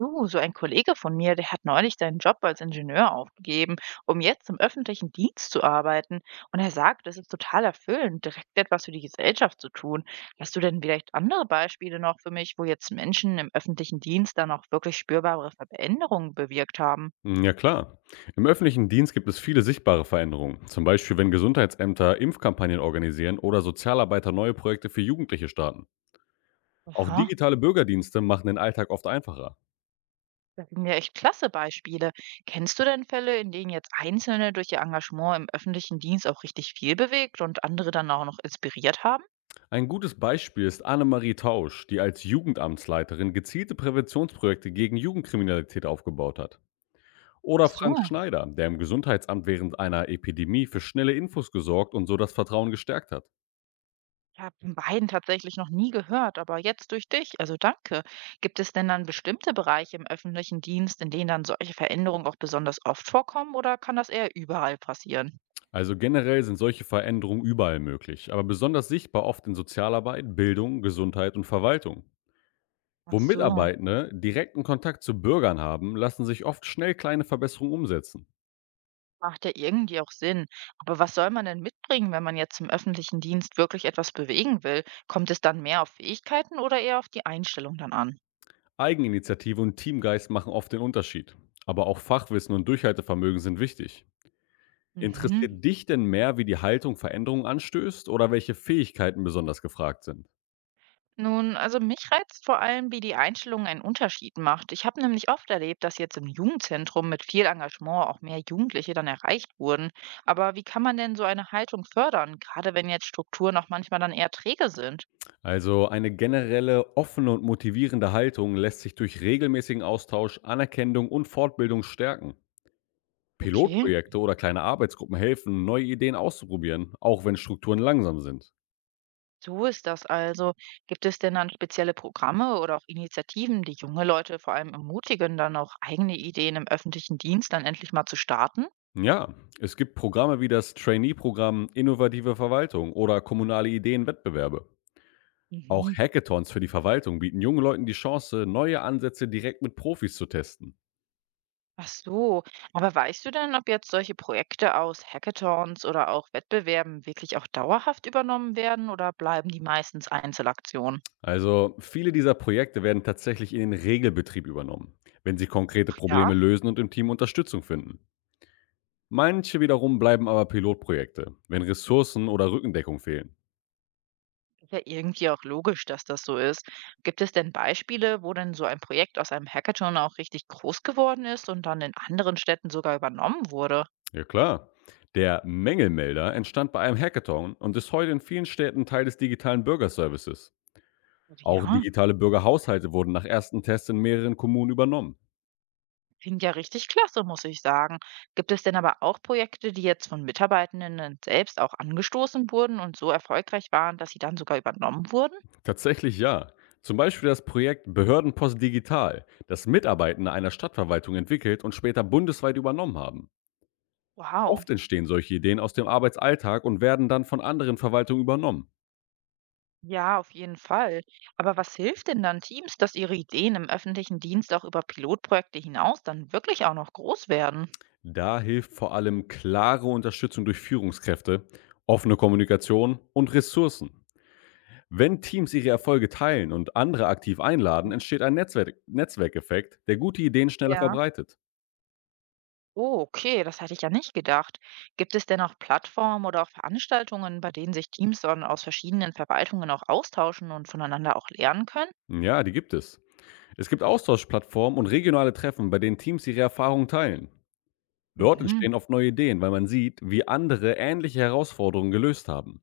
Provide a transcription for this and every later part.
Du, so ein Kollege von mir, der hat neulich seinen Job als Ingenieur aufgegeben, um jetzt im öffentlichen Dienst zu arbeiten. Und er sagt, es ist total erfüllend, direkt etwas für die Gesellschaft zu tun. Hast du denn vielleicht andere Beispiele noch für mich, wo jetzt Menschen im öffentlichen Dienst dann auch wirklich spürbare Veränderungen bewirkt haben? Hm, ja klar. Im öffentlichen Dienst gibt es viele sichtbare Veränderungen. Zum Beispiel, wenn Gesundheitsämter Impfkampagnen organisieren oder Sozialarbeiter neue Projekte für Jugendliche starten. Auch Aha, digitale Bürgerdienste machen den Alltag oft einfacher. das sind ja echt klasse Beispiele. Kennst du denn Fälle, in denen jetzt Einzelne durch ihr Engagement im öffentlichen Dienst auch richtig viel bewegt und andere dann auch noch inspiriert haben? Ein gutes Beispiel ist Annemarie Tausch, die als Jugendamtsleiterin gezielte Präventionsprojekte gegen Jugendkriminalität aufgebaut hat. Ach Oder Frank so. Schneider, der im Gesundheitsamt während einer Epidemie für schnelle Infos gesorgt und so das Vertrauen gestärkt hat. Ich habe von beiden tatsächlich noch nie gehört, aber jetzt durch dich, also danke. Gibt es denn dann bestimmte Bereiche im öffentlichen Dienst, in denen dann solche Veränderungen auch besonders oft vorkommen oder kann das eher überall passieren? Also generell sind solche Veränderungen überall möglich, aber besonders sichtbar oft in Sozialarbeit, Bildung, Gesundheit und Verwaltung. Ach Wo so, Mitarbeitende direkten Kontakt zu Bürgern haben, lassen sich oft schnell kleine Verbesserungen umsetzen. macht ja irgendwie auch Sinn. Aber was soll man denn mitbringen, wenn man jetzt im öffentlichen Dienst wirklich etwas bewegen will? Kommt es dann mehr auf Fähigkeiten oder eher auf die Einstellung dann an? Eigeninitiative und Teamgeist machen oft den Unterschied. Aber auch Fachwissen und Durchhaltevermögen sind wichtig. Mhm. Interessiert dich denn mehr, wie die Haltung Veränderungen anstößt oder welche Fähigkeiten besonders gefragt sind? Nun, also mich reizt vor allem, wie die Einstellung einen Unterschied macht. Ich habe nämlich oft erlebt, dass jetzt im Jugendzentrum mit viel Engagement auch mehr Jugendliche dann erreicht wurden. Aber wie kann man denn so eine Haltung fördern, gerade wenn jetzt Strukturen auch manchmal dann eher träge sind? Also eine generelle offene und motivierende Haltung lässt sich durch regelmäßigen Austausch, Anerkennung und Fortbildung stärken. Okay, Pilotprojekte oder kleine Arbeitsgruppen helfen, neue Ideen auszuprobieren, auch wenn Strukturen langsam sind. so ist das also. Gibt es denn dann spezielle Programme oder auch Initiativen, die junge Leute vor allem ermutigen, dann auch eigene Ideen im öffentlichen Dienst dann endlich mal zu starten? Ja, es gibt Programme wie das Trainee-Programm Innovative Verwaltung oder kommunale Ideenwettbewerbe. Auch Mhm. Hackathons für die Verwaltung bieten jungen Leuten die Chance, neue Ansätze direkt mit Profis zu testen. Ach so, aber weißt du denn, ob jetzt solche Projekte aus Hackathons oder auch Wettbewerben wirklich auch dauerhaft übernommen werden oder bleiben die meistens Einzelaktionen? Also viele dieser Projekte werden tatsächlich in den Regelbetrieb übernommen, wenn sie konkrete Ja, Probleme lösen und im Team Unterstützung finden. Manche wiederum bleiben aber Pilotprojekte, wenn Ressourcen oder Rückendeckung fehlen. ist ja irgendwie auch logisch, dass das so ist. Gibt es denn Beispiele, wo denn so ein Projekt aus einem Hackathon auch richtig groß geworden ist und dann in anderen Städten sogar übernommen wurde? Ja klar. Der Mängelmelder entstand bei einem Hackathon und ist heute in vielen Städten Teil des digitalen Bürgerservices. Also Auch ja, digitale Bürgerhaushalte wurden nach ersten Tests in mehreren Kommunen übernommen. klingt ja richtig klasse, muss ich sagen. Gibt es denn aber auch Projekte, die jetzt von Mitarbeitenden selbst auch angestoßen wurden und so erfolgreich waren, dass sie dann sogar übernommen wurden? Tatsächlich ja. Zum Beispiel das Projekt Behördenpost Digital, das Mitarbeitende einer Stadtverwaltung entwickelt und später bundesweit übernommen haben. Wow, Oft entstehen solche Ideen aus dem Arbeitsalltag und werden dann von anderen Verwaltungen übernommen. ja, auf jeden Fall. Aber was hilft denn dann Teams, dass ihre Ideen im öffentlichen Dienst auch über Pilotprojekte hinaus dann wirklich auch noch groß werden? Da hilft vor allem klare Unterstützung durch Führungskräfte, offene Kommunikation und Ressourcen. Wenn Teams ihre Erfolge teilen und andere aktiv einladen, Mhm. entsteht ein Netzwerk Netzwerkeffekt, der gute Ideen schneller Ja. verbreitet. Oh, okay, das hatte ich ja nicht gedacht. Gibt es denn auch Plattformen oder auch Veranstaltungen, bei denen sich Teams dann aus verschiedenen Verwaltungen auch austauschen und voneinander auch lernen können? Ja, die gibt es. Es gibt Austauschplattformen und regionale Treffen, bei denen Teams ihre Erfahrungen teilen. Dort Mhm, entstehen oft neue Ideen, weil man sieht, wie andere ähnliche Herausforderungen gelöst haben.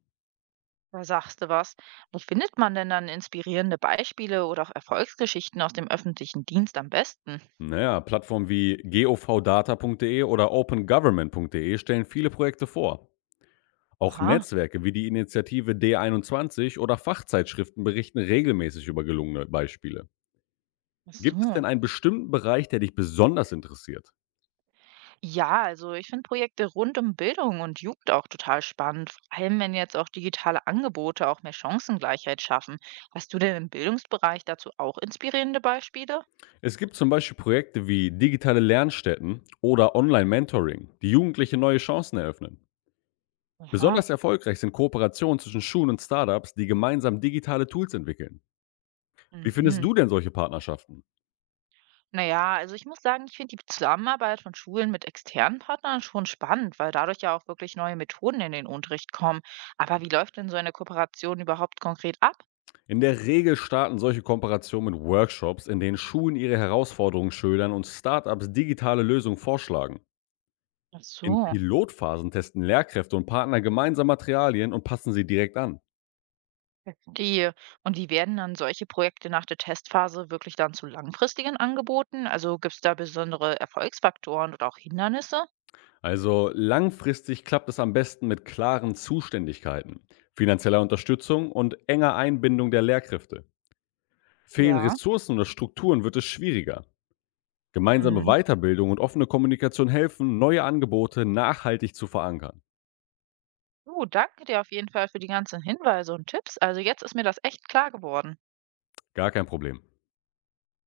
da sagst du was. Wo findet man denn dann inspirierende Beispiele oder auch Erfolgsgeschichten aus dem öffentlichen Dienst am besten? Na ja, Plattformen wie govdata.de oder opengovernment.de stellen viele Projekte vor. Auch Aha, Netzwerke wie die Initiative D21 oder Fachzeitschriften berichten regelmäßig über gelungene Beispiele. ach Gibt es so. denn einen bestimmten Bereich, der dich besonders interessiert? Ja, also ich finde Projekte rund um Bildung und Jugend auch total spannend, vor allem wenn jetzt auch digitale Angebote auch mehr Chancengleichheit schaffen. Hast du denn im Bildungsbereich dazu auch inspirierende Beispiele? Es gibt zum Beispiel Projekte wie digitale Lernstätten oder Online-Mentoring, die Jugendliche neue Chancen eröffnen. Aha. Besonders erfolgreich sind Kooperationen zwischen Schulen und Startups, die gemeinsam digitale Tools entwickeln. Wie findest Mhm. du denn solche Partnerschaften? Naja, also ich muss sagen, ich finde die Zusammenarbeit von Schulen mit externen Partnern schon spannend, weil dadurch ja auch wirklich neue Methoden in den Unterricht kommen. Aber wie läuft denn so eine Kooperation überhaupt konkret ab? In der Regel starten solche Kooperationen mit Workshops, in denen Schulen ihre Herausforderungen schildern und Startups digitale Lösungen vorschlagen. Ach In so. Pilotphasen testen Lehrkräfte und Partner gemeinsam Materialien und passen sie direkt an. Verstehe. Und wie werden dann solche Projekte nach der Testphase wirklich dann zu langfristigen Angeboten? Also gibt es da besondere Erfolgsfaktoren oder auch Hindernisse? Also langfristig klappt es am besten mit klaren Zuständigkeiten, finanzieller Unterstützung und enger Einbindung der Lehrkräfte. Fehlen Ja. Ressourcen oder Strukturen, wird es schwieriger. Gemeinsame Mhm. Weiterbildung und offene Kommunikation helfen, neue Angebote nachhaltig zu verankern. Du, danke dir auf jeden Fall für die ganzen Hinweise und Tipps. Also jetzt ist mir das echt klar geworden. Gar kein Problem.